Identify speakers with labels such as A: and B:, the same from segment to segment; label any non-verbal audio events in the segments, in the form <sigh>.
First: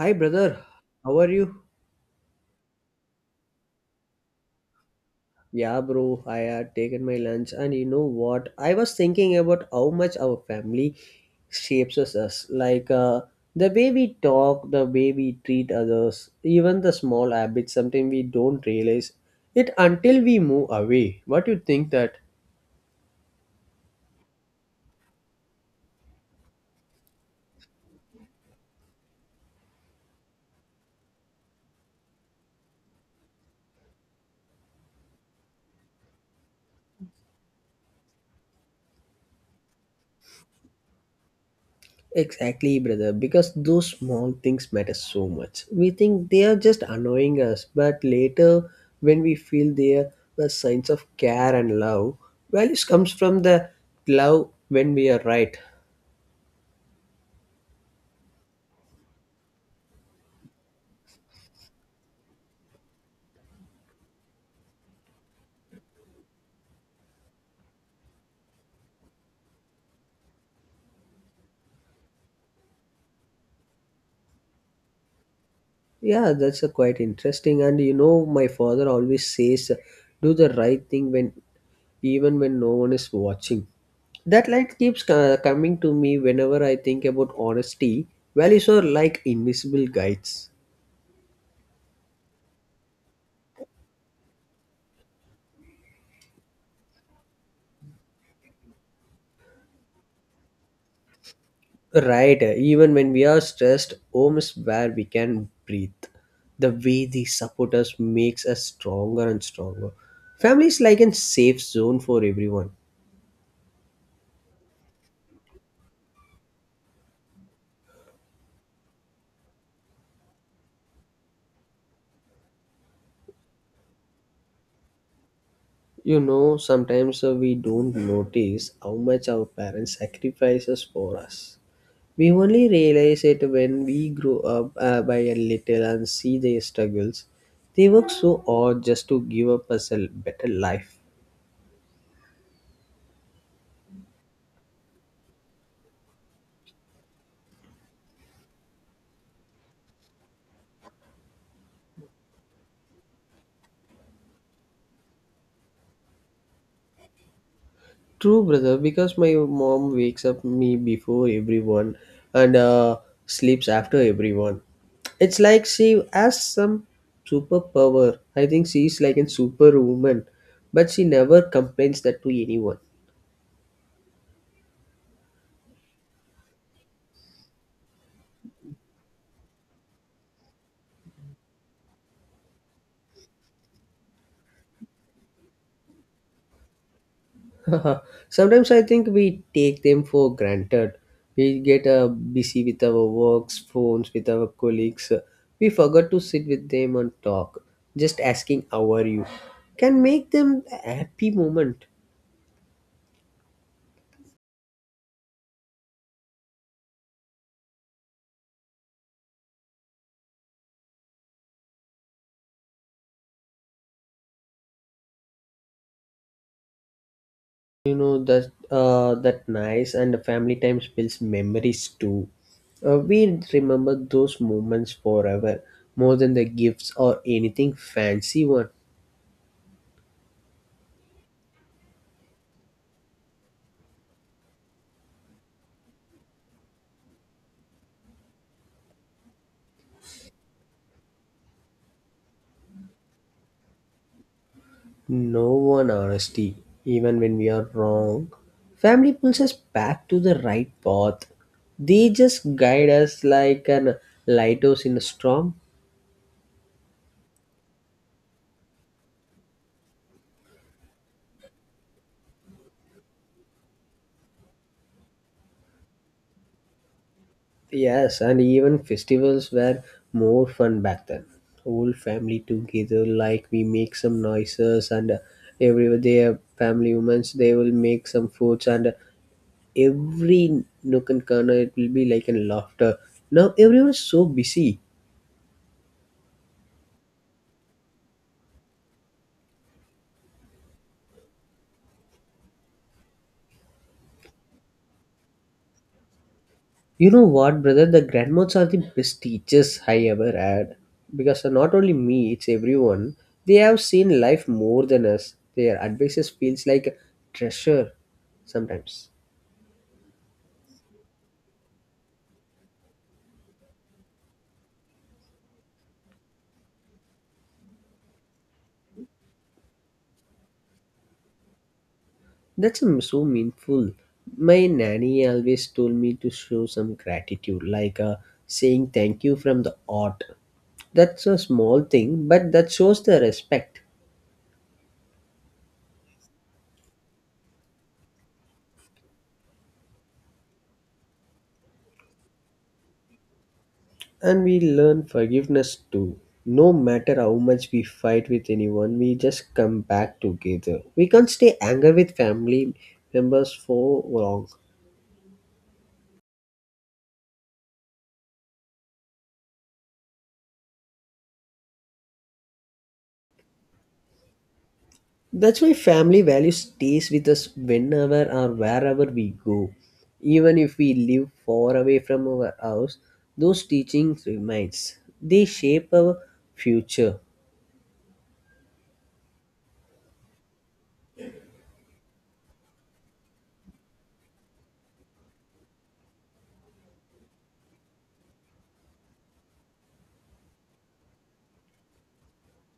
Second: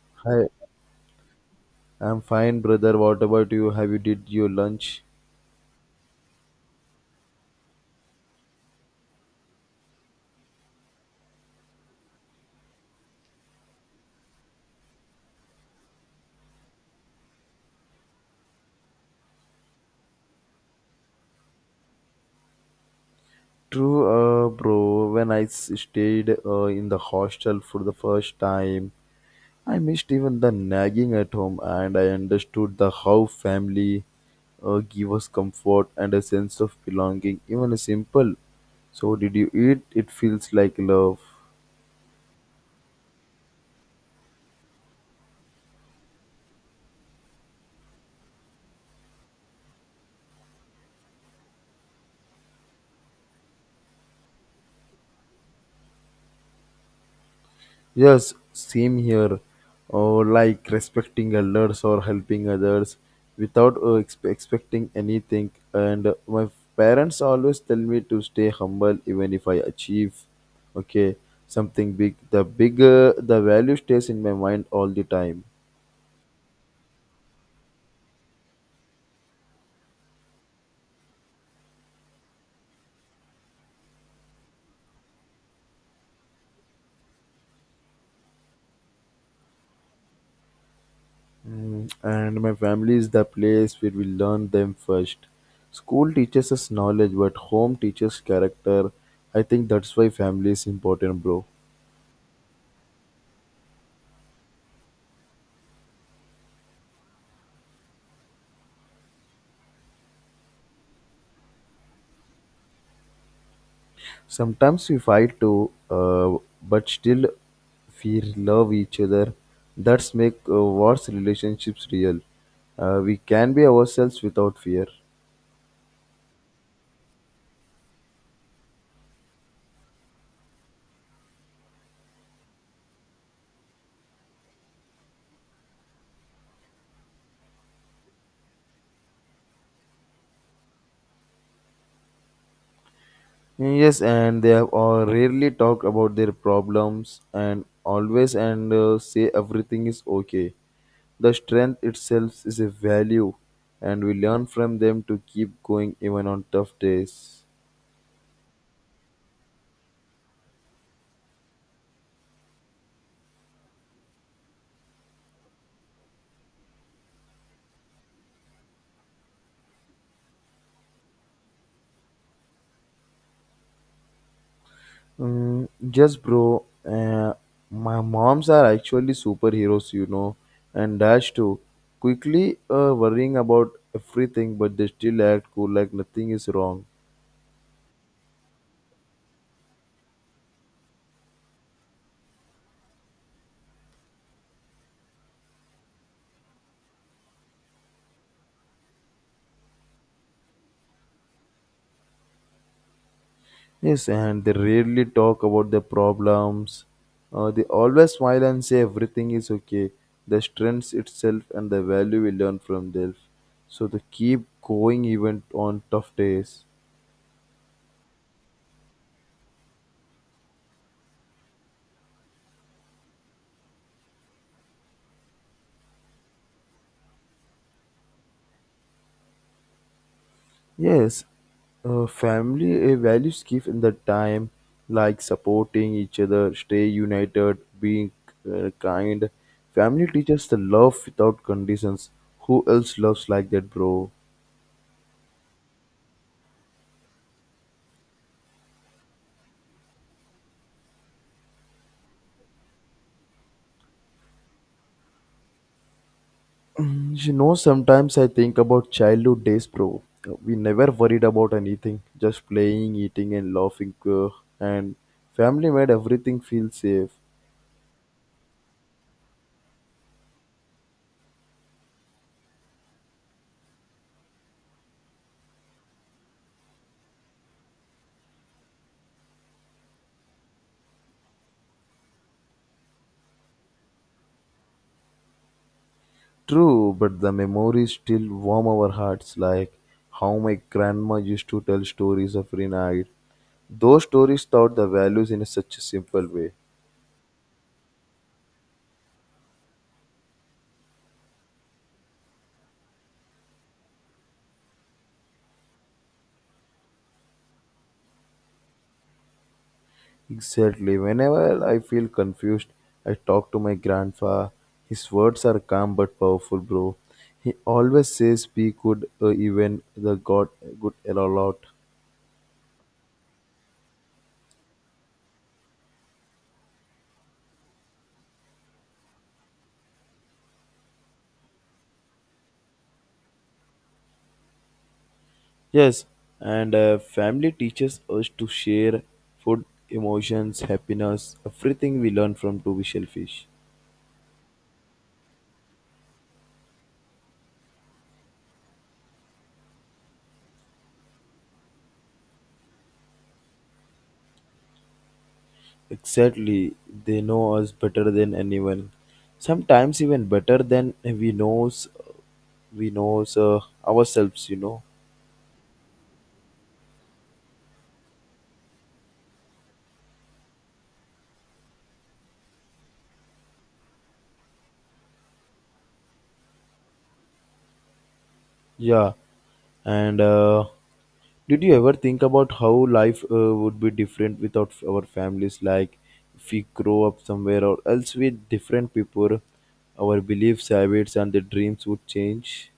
A: Hi
B: Hi,
A: brother, how are you?
B: I'm fine, brother. What about you? Have you did your lunch?
A: Yeah bro, I had taken my lunch and you know what? I was thinking about how much our family shapes us, like the way we talk, the way we treat others, even the small habits sometimes we don't realize it until we move away. What you think that?
B: True, bro. When I stayed in the hostel for the first time, I missed even the nagging at home, and I understood the how family give us comfort and a sense of belonging, even a simple. So, did you eat? It feels like love.
A: Exactly, brother, because those small things matter so much. We think they are just annoying us, but later when we feel they are the signs of care and love, values comes from the love when we are right.
B: Yes, same here. Or like respecting elders or helping others without expecting anything. And my parents always tell me to stay humble even if I achieve, okay, something big. The bigger the value stays in my mind all the time.
A: Yeah, that's a quite interesting. And you know, my father always says, "Do the right thing when, even when no one is watching." That light keeps coming to me whenever I think about honesty. Values are like invisible guides.
B: Mm, and my family is the place where we learn them first. School teaches us knowledge, but home teaches character. I think that's why family is important, bro.
A: Right, even when we are stressed, home is where we can breathe. The way they support us makes us stronger and stronger. Family is like a safe zone for everyone.
B: Sometimes we fight too, but still we love each other. That's make what's relationships real. We can be ourselves without fear.
A: You know, sometimes we don't notice how much our parents sacrifices for us. We only realize it when we grow up by a little and see their struggles. They work so hard just to give up us a better life.
B: Yes, and they have all rarely talk about their problems and always and say everything is okay. The strength itself is a value, and we learn from them to keep going even on tough days.
A: True, brother, because my mom wakes up me before everyone and sleeps after everyone. It's like she has some superpower. I think she's like a superwoman, but she never complains that to anyone.
B: Mm, yes, bro. My moms are actually superheroes, you know, and Dash too. Quickly worrying about everything, but they still act cool like nothing is wrong.
A: <laughs> Sometimes I think we take them for granted. We get busy with our works, phones, with our colleagues. We forgot to sit with them and talk. Just asking, "How are you?" can make them a happy moment.
B: Yes, and they rarely talk about their problems. They always smile and say everything is okay. The strengths itself and the value we learn from them. So they keep going even on tough days.
A: You know that that nice and the family time builds memories too. We remember those moments forever, more than the gifts or anything fancy. One,
B: Yes, family values given the time, like supporting each other, stay united, being kind. Family teaches the love without conditions. Who else loves like that, bro?
A: no one honesty, even when we are wrong. Family pulls us back to the right path. They just guide us like an lighthouse in a storm.
B: You know, sometimes I think about childhood days, bro. We never worried about anything, just playing, eating, and laughing. And family made everything feel safe.
A: Yes, and even festivals were more fun back then. Whole family together, like we make some noises, and every day family women's they will make some foods, and every nook and corner it will be like a laughter. Now everyone is so busy.
B: True, but the memories still warm our hearts, like how my grandma used to tell stories every night. Those stories taught the values in such a simple way.
A: You know what, brother? The grandmas are the best teachers I ever had because not only me, it's everyone. They have seen life more than us. Their advices feels like a treasure sometimes.
B: Exactly. Whenever I feel confused, I talk to my grandpa. His words are calm but powerful, bro. He always says be good even the God good a lot.
A: That's so meaningful. My nanny always told me to show some gratitude, like saying thank you from the heart. That's a small thing, but that shows the respect.
B: Yes, and family teaches us to share food, emotions, happiness, everything we learn from to be shellfish.
A: And we learn forgiveness too. No matter how much we fight with anyone, we just come back together. We can't stay angry with family members for long.
B: Exactly. They know us better than anyone. Sometimes even better than we knows ourselves, you know.
A: That's why family value stays with us whenever or wherever we go. Even if we live far away from our house, those teachings remains. They shape our future.
B: Yeah. And did you ever think about how life would be different without our families? Like if we grow up somewhere or else with different people, our beliefs, habits, and the dreams would change.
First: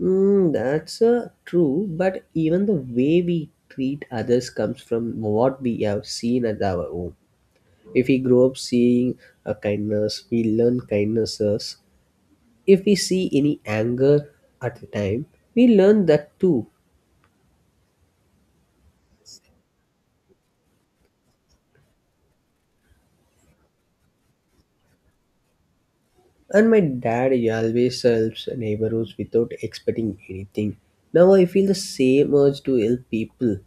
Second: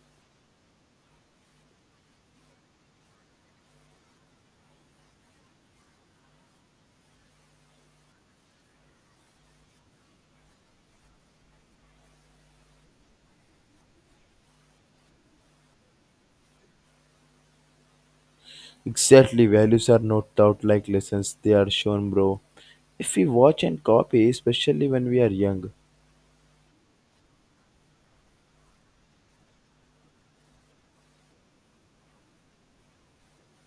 A: That's true, but even the way we treat others comes from what we have seen at our home. If we grow up seeing a kindness, we learn kindnesses. If we see any anger at the time, we learn that too.
B: Exactly, values are not taught like lessons, they are shown, bro. If we watch and copy, especially when we are young.
A: And my dad he always helps neighbors without expecting anything. Now I feel the same urge to help people.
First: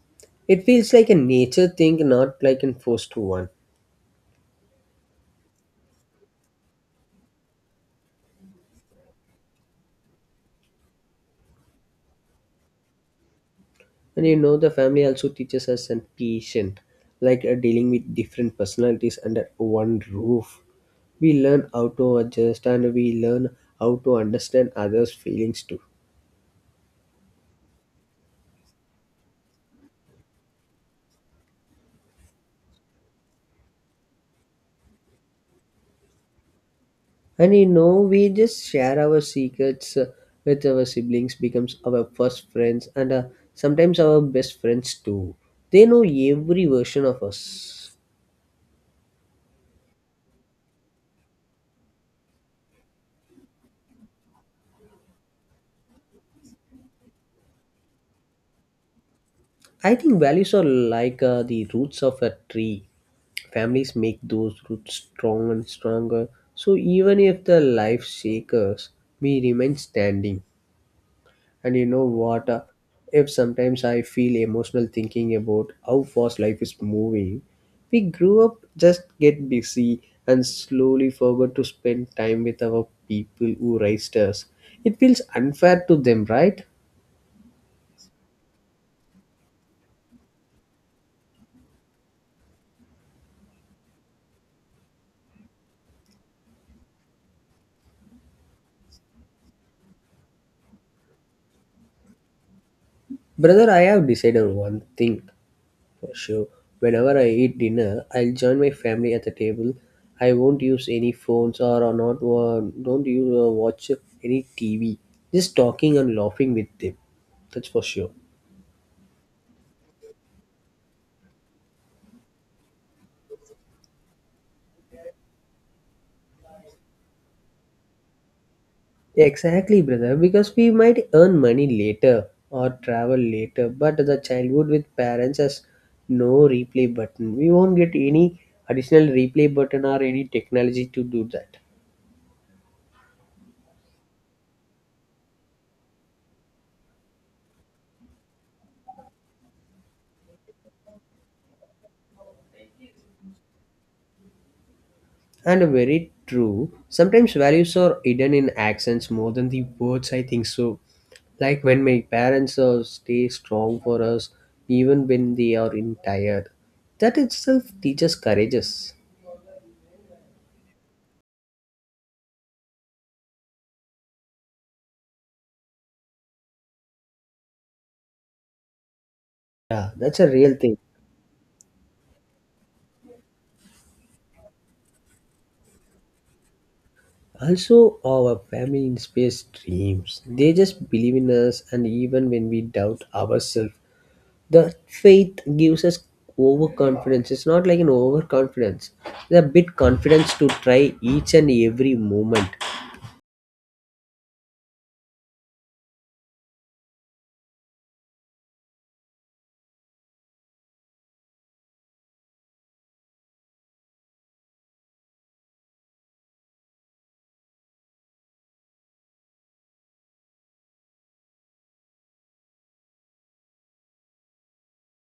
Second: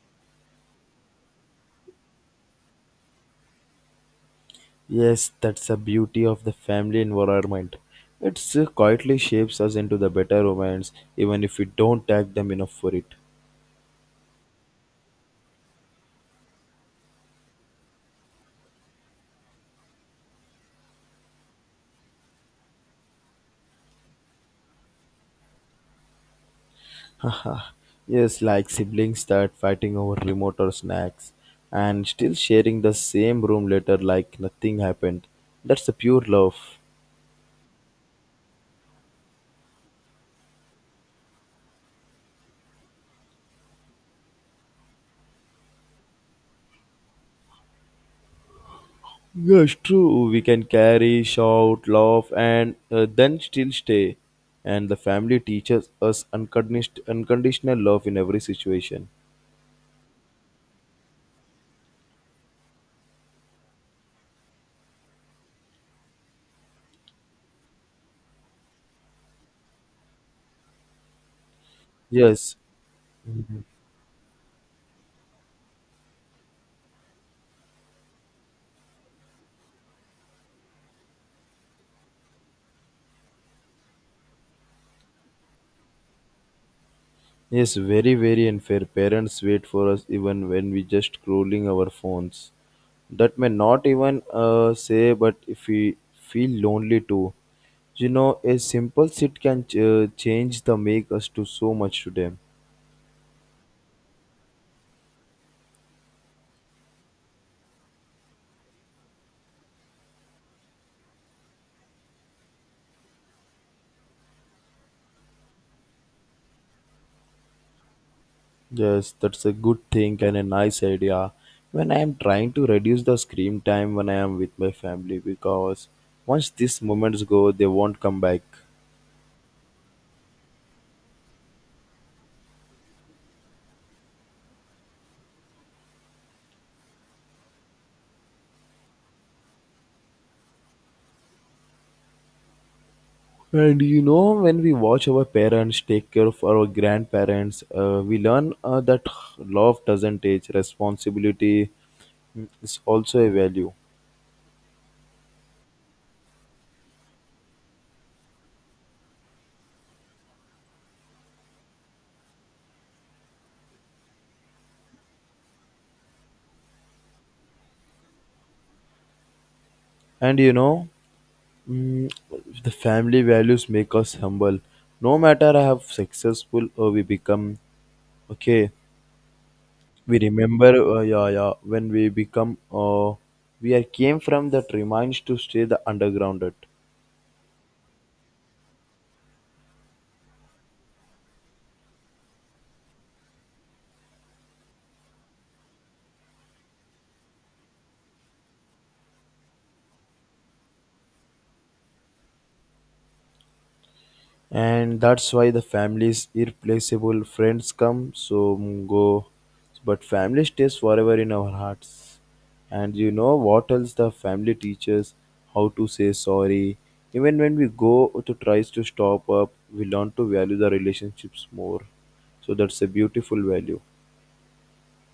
A: It feels like a nature thing, not like a forced one.
B: Yes, that's the beauty of the family environment. It quietly shapes us into the better romance, even if we don't tag them enough for it.
A: And you know, the family also teaches us and patient, like dealing with different personalities under one roof. We learn how to adjust and we learn how to understand others' feelings too.
B: <laughs> Yes, like siblings start fighting over remote or snacks, and still sharing the same room later like nothing happened. That's the pure love.
A: And you know, we just share our secrets with our siblings, becomes our first friends, and sometimes our best friends too. They know every version of us.
B: Yes, true. We can carry, shout, laugh, and then still stay. And the family teaches us unconditional love in every situation.
A: I think values are like the roots of a tree. Families make those roots strong and stronger. So even if the life shakes us, we remain standing. And you know what?
B: Yes,
A: If sometimes I feel emotional thinking about how fast life is moving, we grew up just get busy and slowly forgot to spend time with our people who raised us. It feels unfair to them, right?
B: yes, very, very unfair. Parents wait for us even when we just scrolling our phones. That may not even say, but if we feel lonely too, you know, a simple sit can change the make us to so much today.
A: Brother, I have decided one thing for sure. Whenever I eat dinner, I'll join my family at the table. I won't use any phones or not don't use watch any TV. Just talking and laughing with them. That's for sure.
B: Yes, that's a good thing and a nice idea. When I am trying to reduce the screen time when I am with my family because once these moments go, they won't come back.
A: Exactly, brother, because we might earn money later or travel later, but the childhood with parents has no replay button. We won't get any additional replay button or any technology to do that.
B: And you know, when we watch our parents take care of our grandparents, we learn that love doesn't age, responsibility is also a value.
A: And very true, sometimes values are hidden in accents more than the words, I think so. Like when my parents stay strong for us, even when they are in tired. That itself teaches courageous.
B: And you know, mm, the family values make us humble. No matter how successful we become, okay.
A: Yeah,
B: We
A: that's a real
B: remember,
A: thing.
B: yeah, yeah, when we become, we are came from the tree mines to stay the undergrounded,
A: Also, our family inspires dreams. They just believe in us, and even when we doubt ourselves, the faith gives us overconfidence. It's not like an overconfidence, it's a bit confidence to try each and every moment.
B: and that's why the families irreplaceable. Friends come, so mm, go, but family stays forever in our hearts. And you know what else? The family teaches how to say sorry. Even when we go to tries to stop up, we learn to value the relationships more. So that's a beautiful value.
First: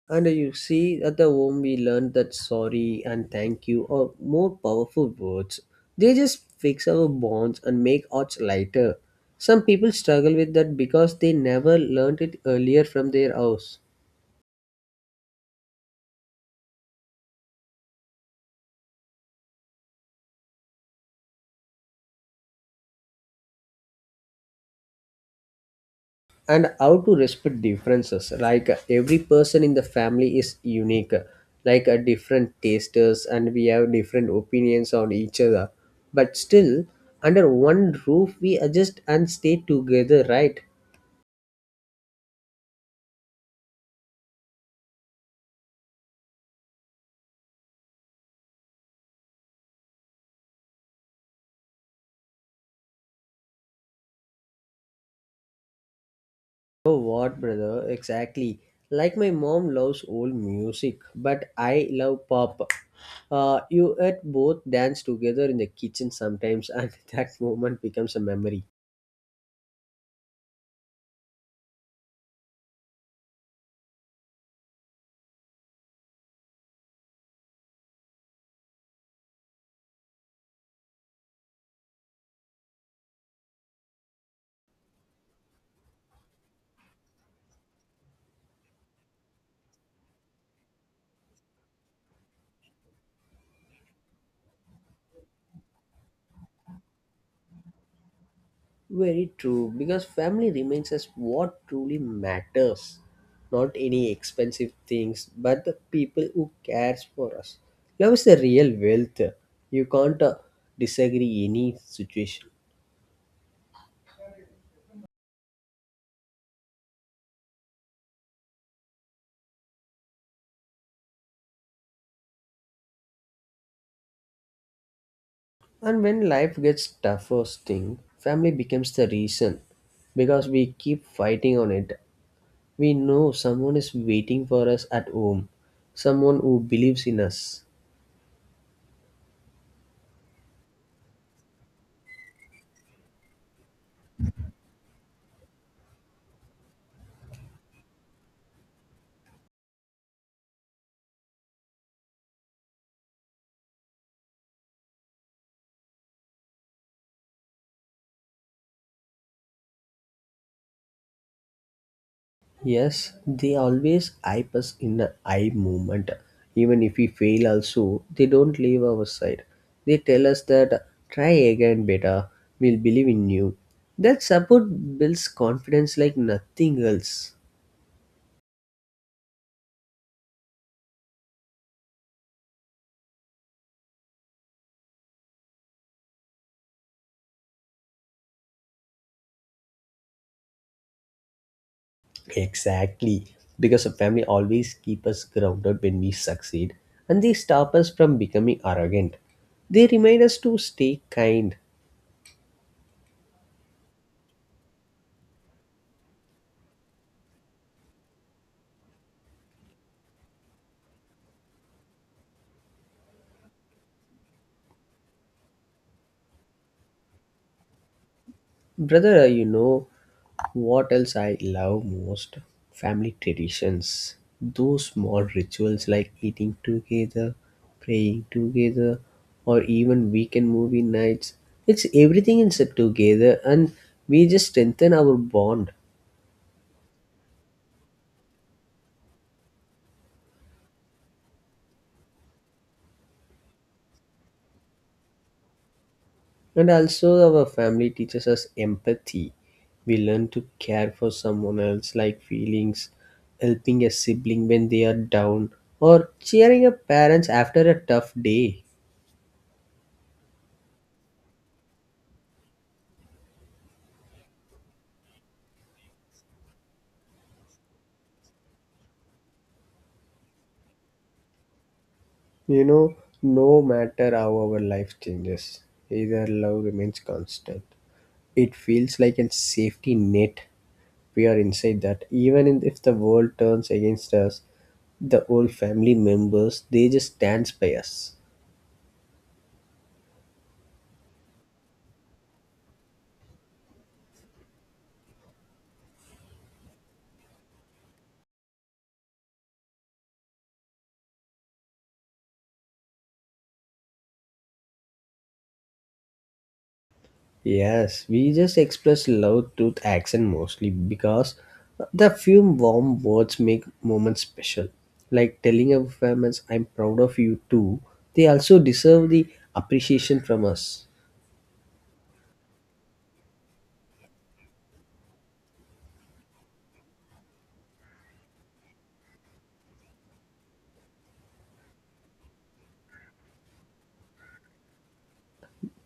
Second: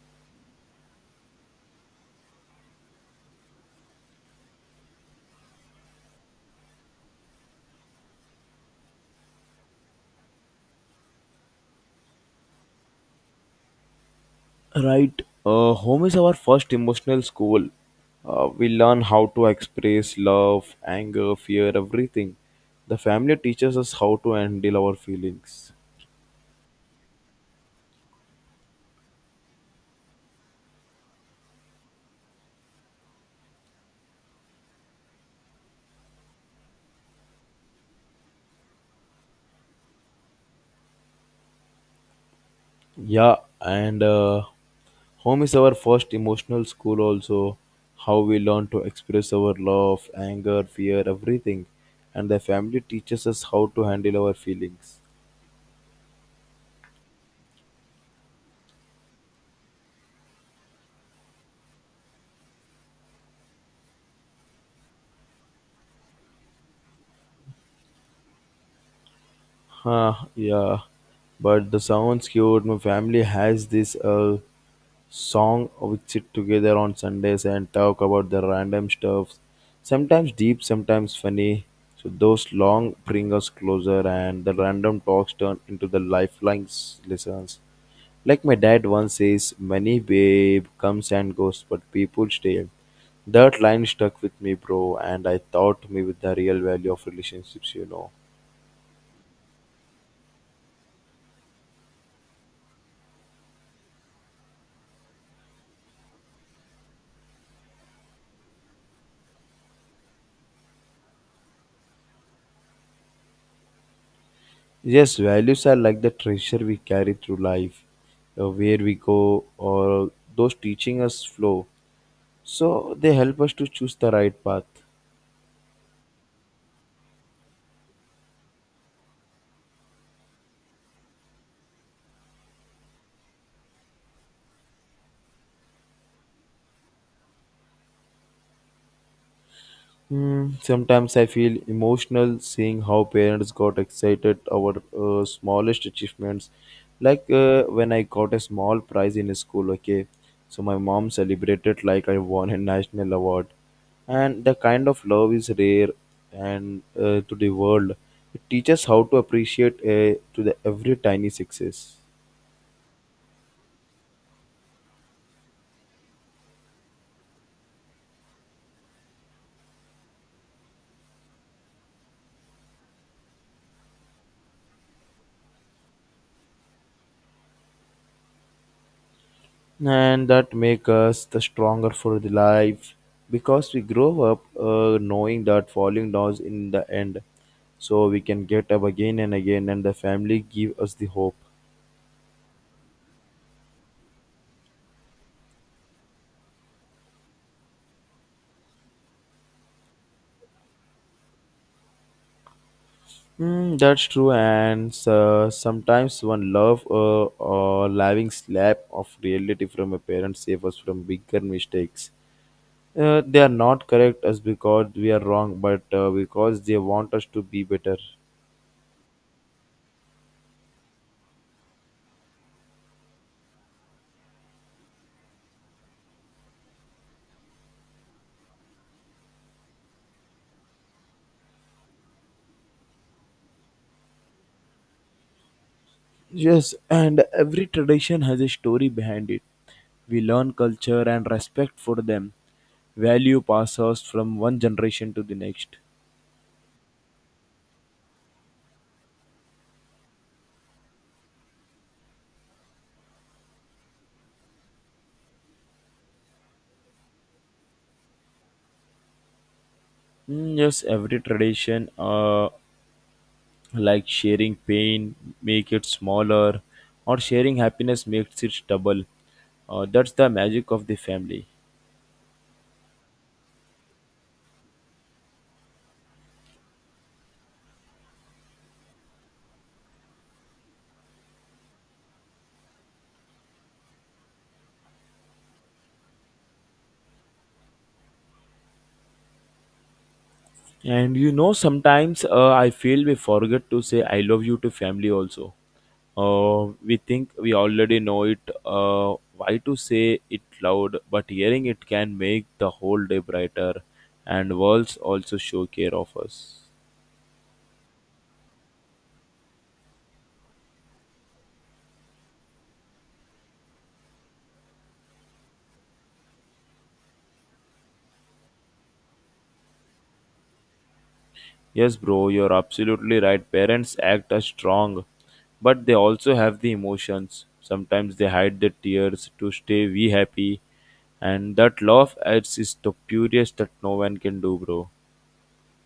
A: And you see, at the home, we learned that sorry and thank you are more powerful words. They just fix our bonds and make odds lighter. Some people struggle with that because they never learned it earlier from their house.
B: Right. Home is our first emotional school. We learn how to express love, anger, fear, everything. The family teaches us how to handle our feelings.
A: And how to respect differences, like every person in the family is unique, like a different tasters and we have different opinions on each other, but still under one roof we adjust and stay together, right?
B: Yeah, and home is our first emotional school, also. How we learn to express our love, anger, fear, everything. And the family teaches us how to handle our feelings.
A: Oh what brother, exactly, like my mom loves old music but I love pop. You at both dance together in the kitchen sometimes, and <laughs> that moment becomes a memory.
B: Huh, yeah, but the sounds cute. My family has this song we sit together on Sundays and talk about the random stuff. Sometimes deep, sometimes funny. So those long bring us closer, and the random talks turn into the lifelong lessons. Like my dad once says, "Money, babe, comes and goes, but people stay." That line stuck with me, bro, and I taught me with the real value of relationships. You know.
A: Very true, because family remains us what truly matters, not any expensive things, but the people who cares for us. Love is the real wealth. You can't disagree any situation.
B: Yes, values are like the treasure we carry through life, where we go, or those teaching us flow. So they help us to choose the right path.
A: And when life gets tougher, thing, family becomes the reason, because we keep fighting on it. We know someone is waiting for us at home, someone who believes in us.
B: Hmm, sometimes I feel emotional seeing how parents got excited about smallest achievements. Like when I got a small prize in school, okay, so my mom celebrated like I won a national award. And the kind of love is rare and to the world. It teaches how to appreciate to the every tiny success.
A: Yes, they always hype us in an eye movement. Even if we fail also, they don't leave our side. They tell us that try again better, we'll believe in you. That support builds confidence like nothing else.
B: And that make us the stronger for the life because we grow up knowing that falling down in the end, so we can get up again and again, and the family give us the hope.
A: Exactly. Because a family always keep us grounded when we succeed and they stop us from becoming arrogant. They remind us to stay kind.
B: Mm, that's true, and sometimes one love or loving slap of reality from a parent save us from bigger mistakes. They are not correct us because we are wrong, but because they want us to be better.
A: Brother, you know what else I love most? Family traditions. Those small rituals like eating together, praying together, or even weekend movie nights. It's everything is together and we just strengthen our bond.
B: Yes, and every tradition has a story behind it. We learn culture and respect for them. Value passes from one generation to the next.
A: And also, our family teaches us empathy. We learn to care for someone else, like feelings, helping a sibling when they are down, or cheering up parents after a tough day.
B: Mm, yes, every tradition, like sharing pain, make it smaller, or sharing happiness makes it double. That's the magic of the family.
A: You know, no matter how our life changes, either love remains constant. It feels like a safety net we are inside that. Even if the world turns against us, the old family members they just stands by us.
B: And you know, sometimes I feel we forget to say I love you to family also. We think we already know it. Why to say it loud? But hearing it can make the whole day brighter, and worlds also show care of us.
A: Yes, we just express love through action mostly because the few warm words make moments special. Like telling our families, "I'm proud of you too." They also deserve the appreciation from us.
B: Yes, bro, you're absolutely right. Parents act as strong, but they also have the emotions. Sometimes they hide the tears to stay we happy, and that love adds is the purest that no one can do, bro.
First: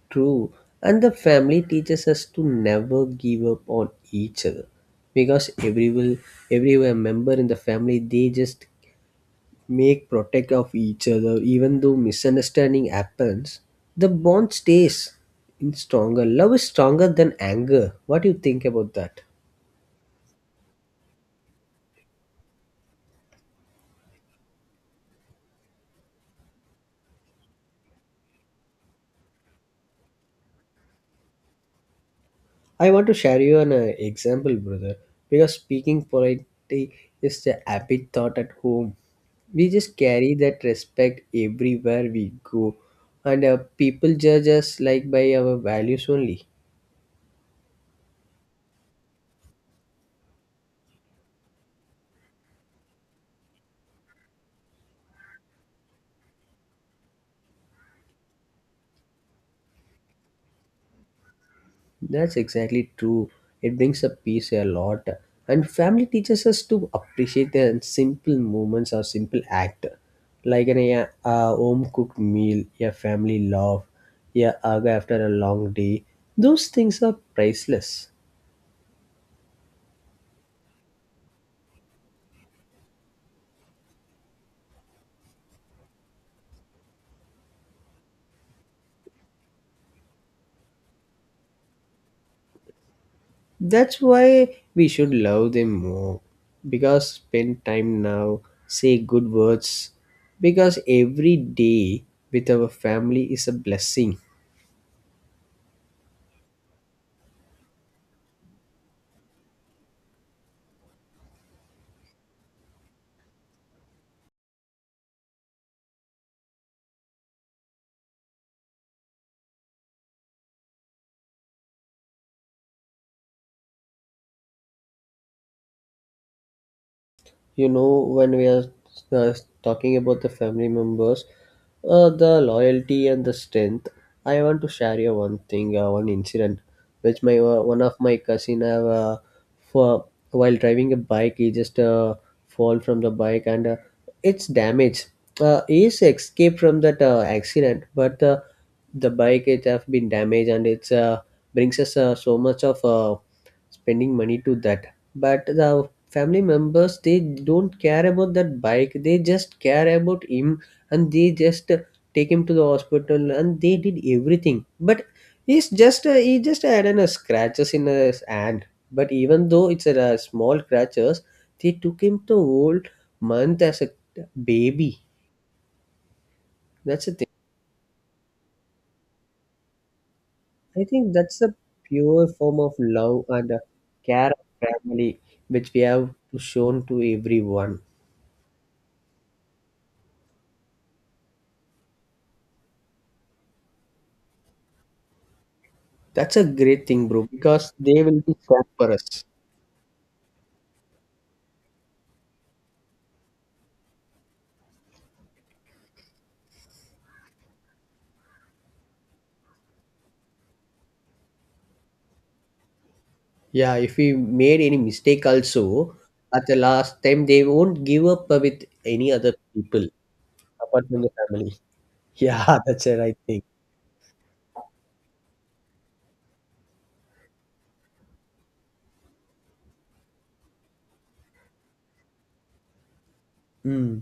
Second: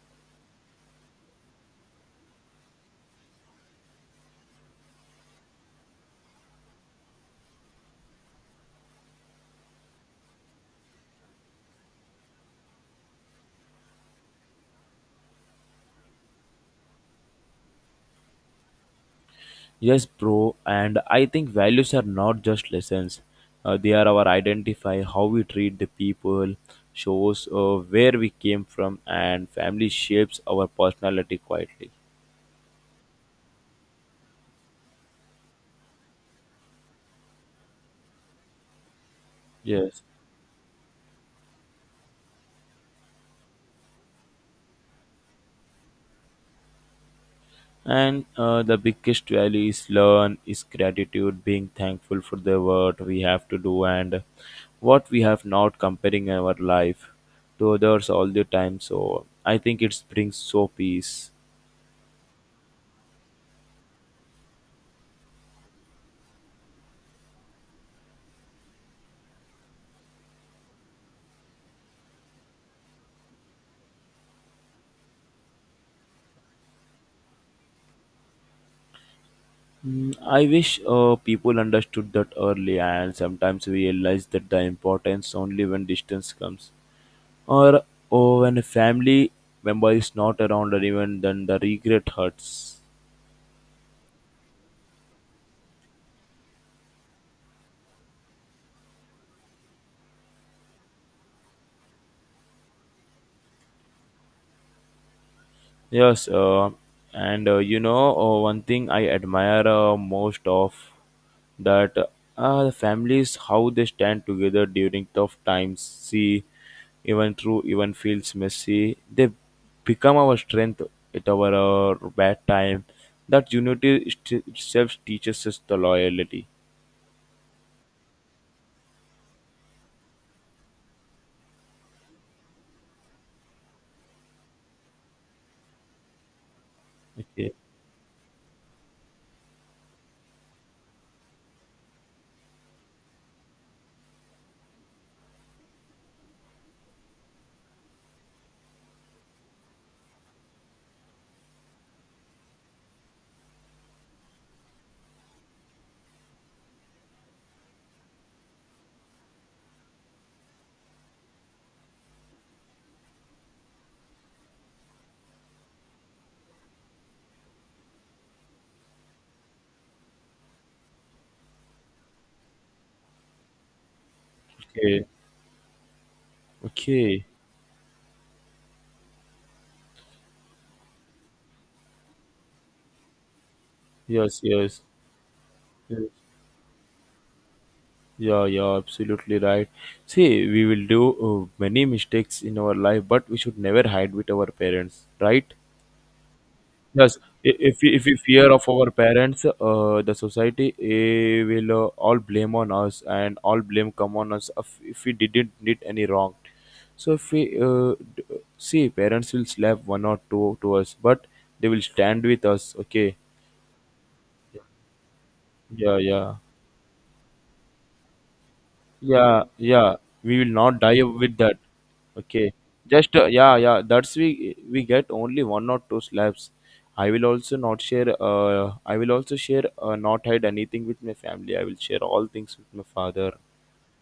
A: True. And the family teaches us to never give up on each other. Because every member in the family they just make protect of each other. Even though misunderstanding happens, the bond stays in stronger. Love is stronger than anger. What do you think about that?
B: Yes, bro, and I think values are not just lessons. They are our identify, how we treat the people, shows where we came from, and family shapes our personality quietly.
A: I want to share you an example, brother, because speaking politely is the habit thought at home. We just
B: Yes,
A: carry that respect everywhere we go, and people judge us like by our values only.
B: and the biggest value is learn, is gratitude, being thankful for the work we have to do and what we have not, comparing our life to others all the time. So I think it brings so peace.
A: That's exactly true. It brings up peace a lot. And family teaches us to appreciate the simple moments or simple act, like an a home cooked meal, a family laugh, a hug after a long day. Those things are priceless.
B: Mm, I wish people understood that early, and sometimes we realize that the importance only when distance comes, or when a family member is not around, or even then the regret hurts.
A: That's why we should love them more. Because spend time now, say good words. Because every day with our family is a blessing.
B: Yes, and you know, one thing I admire most of that the families how they stand together during tough times. See, even through even feels messy, they become our strength at our bad time. That unity itself teaches us the loyalty.
A: You know, when we are uh, talking about the family members, the loyalty and the strength, I want to share you one thing, one incident which my
B: Okay,
A: one of my cousin have, for while driving a bike he just fall from the bike and it's damaged. He's escaped from that accident, but the bike it have been damaged and it's brings us so much of spending money to that. But the family members they don't care about that bike, they just care about him, and they just take him to the hospital and they did everything. But he's just he just had a scratches in his hand, but even though it's a small scratches, they took him to whole month as a baby.
B: okay,
A: That's the
B: okay.
A: thing. I think that's a pure form of love and care
B: Yes,
A: of
B: yes.
A: family which we have shown to everyone.
B: Yeah, yeah, absolutely right. See, we will do many mistakes in our life, but we should never hide with our parents, right?
A: That's a great thing,
B: Yes,
A: bro, because they
B: if we
A: will be
B: fear
A: scared
B: of our
A: for us.
B: parents, the society will all blame on us, and all blame come on us if we didn't did any wrong. So if see, parents will slap one or two to us, but they will stand with us. Okay.
A: Yeah, if we made any mistake also,
B: Yeah, yeah.
A: at the last time, they won't give up with any other
B: Yeah,
A: people
B: yeah, we will not
A: apart
B: die
A: from the
B: with
A: family.
B: that.
A: <laughs>
B: Okay,
A: Yeah, that's a
B: just
A: right thing.
B: yeah, yeah, that's we get only one or two slabs. I will also not share, I will also share, not hide anything with my family. I will share all things with my father.
A: Mm,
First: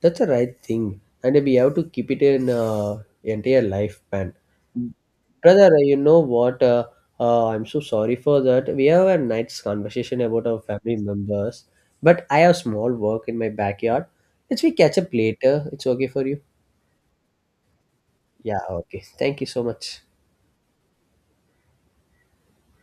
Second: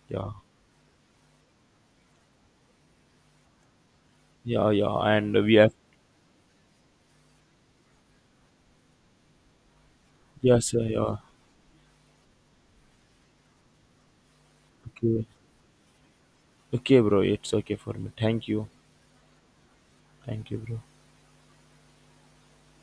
A: that's a
B: Yeah,
A: right thing, and we have to keep it in entire lifespan.
B: yeah, yeah, and we have.
A: Brother, you know what? I'm so sorry for that. We have a nice conversation about our
B: Yes,
A: family
B: yeah.
A: members, but I have small work in my backyard. Let's we catch up
B: Okay,
A: later. It's okay for you?
B: okay, bro, it's okay for me, thank
A: Yeah,
B: you.
A: okay. Thank you so much.
B: Thank you, bro.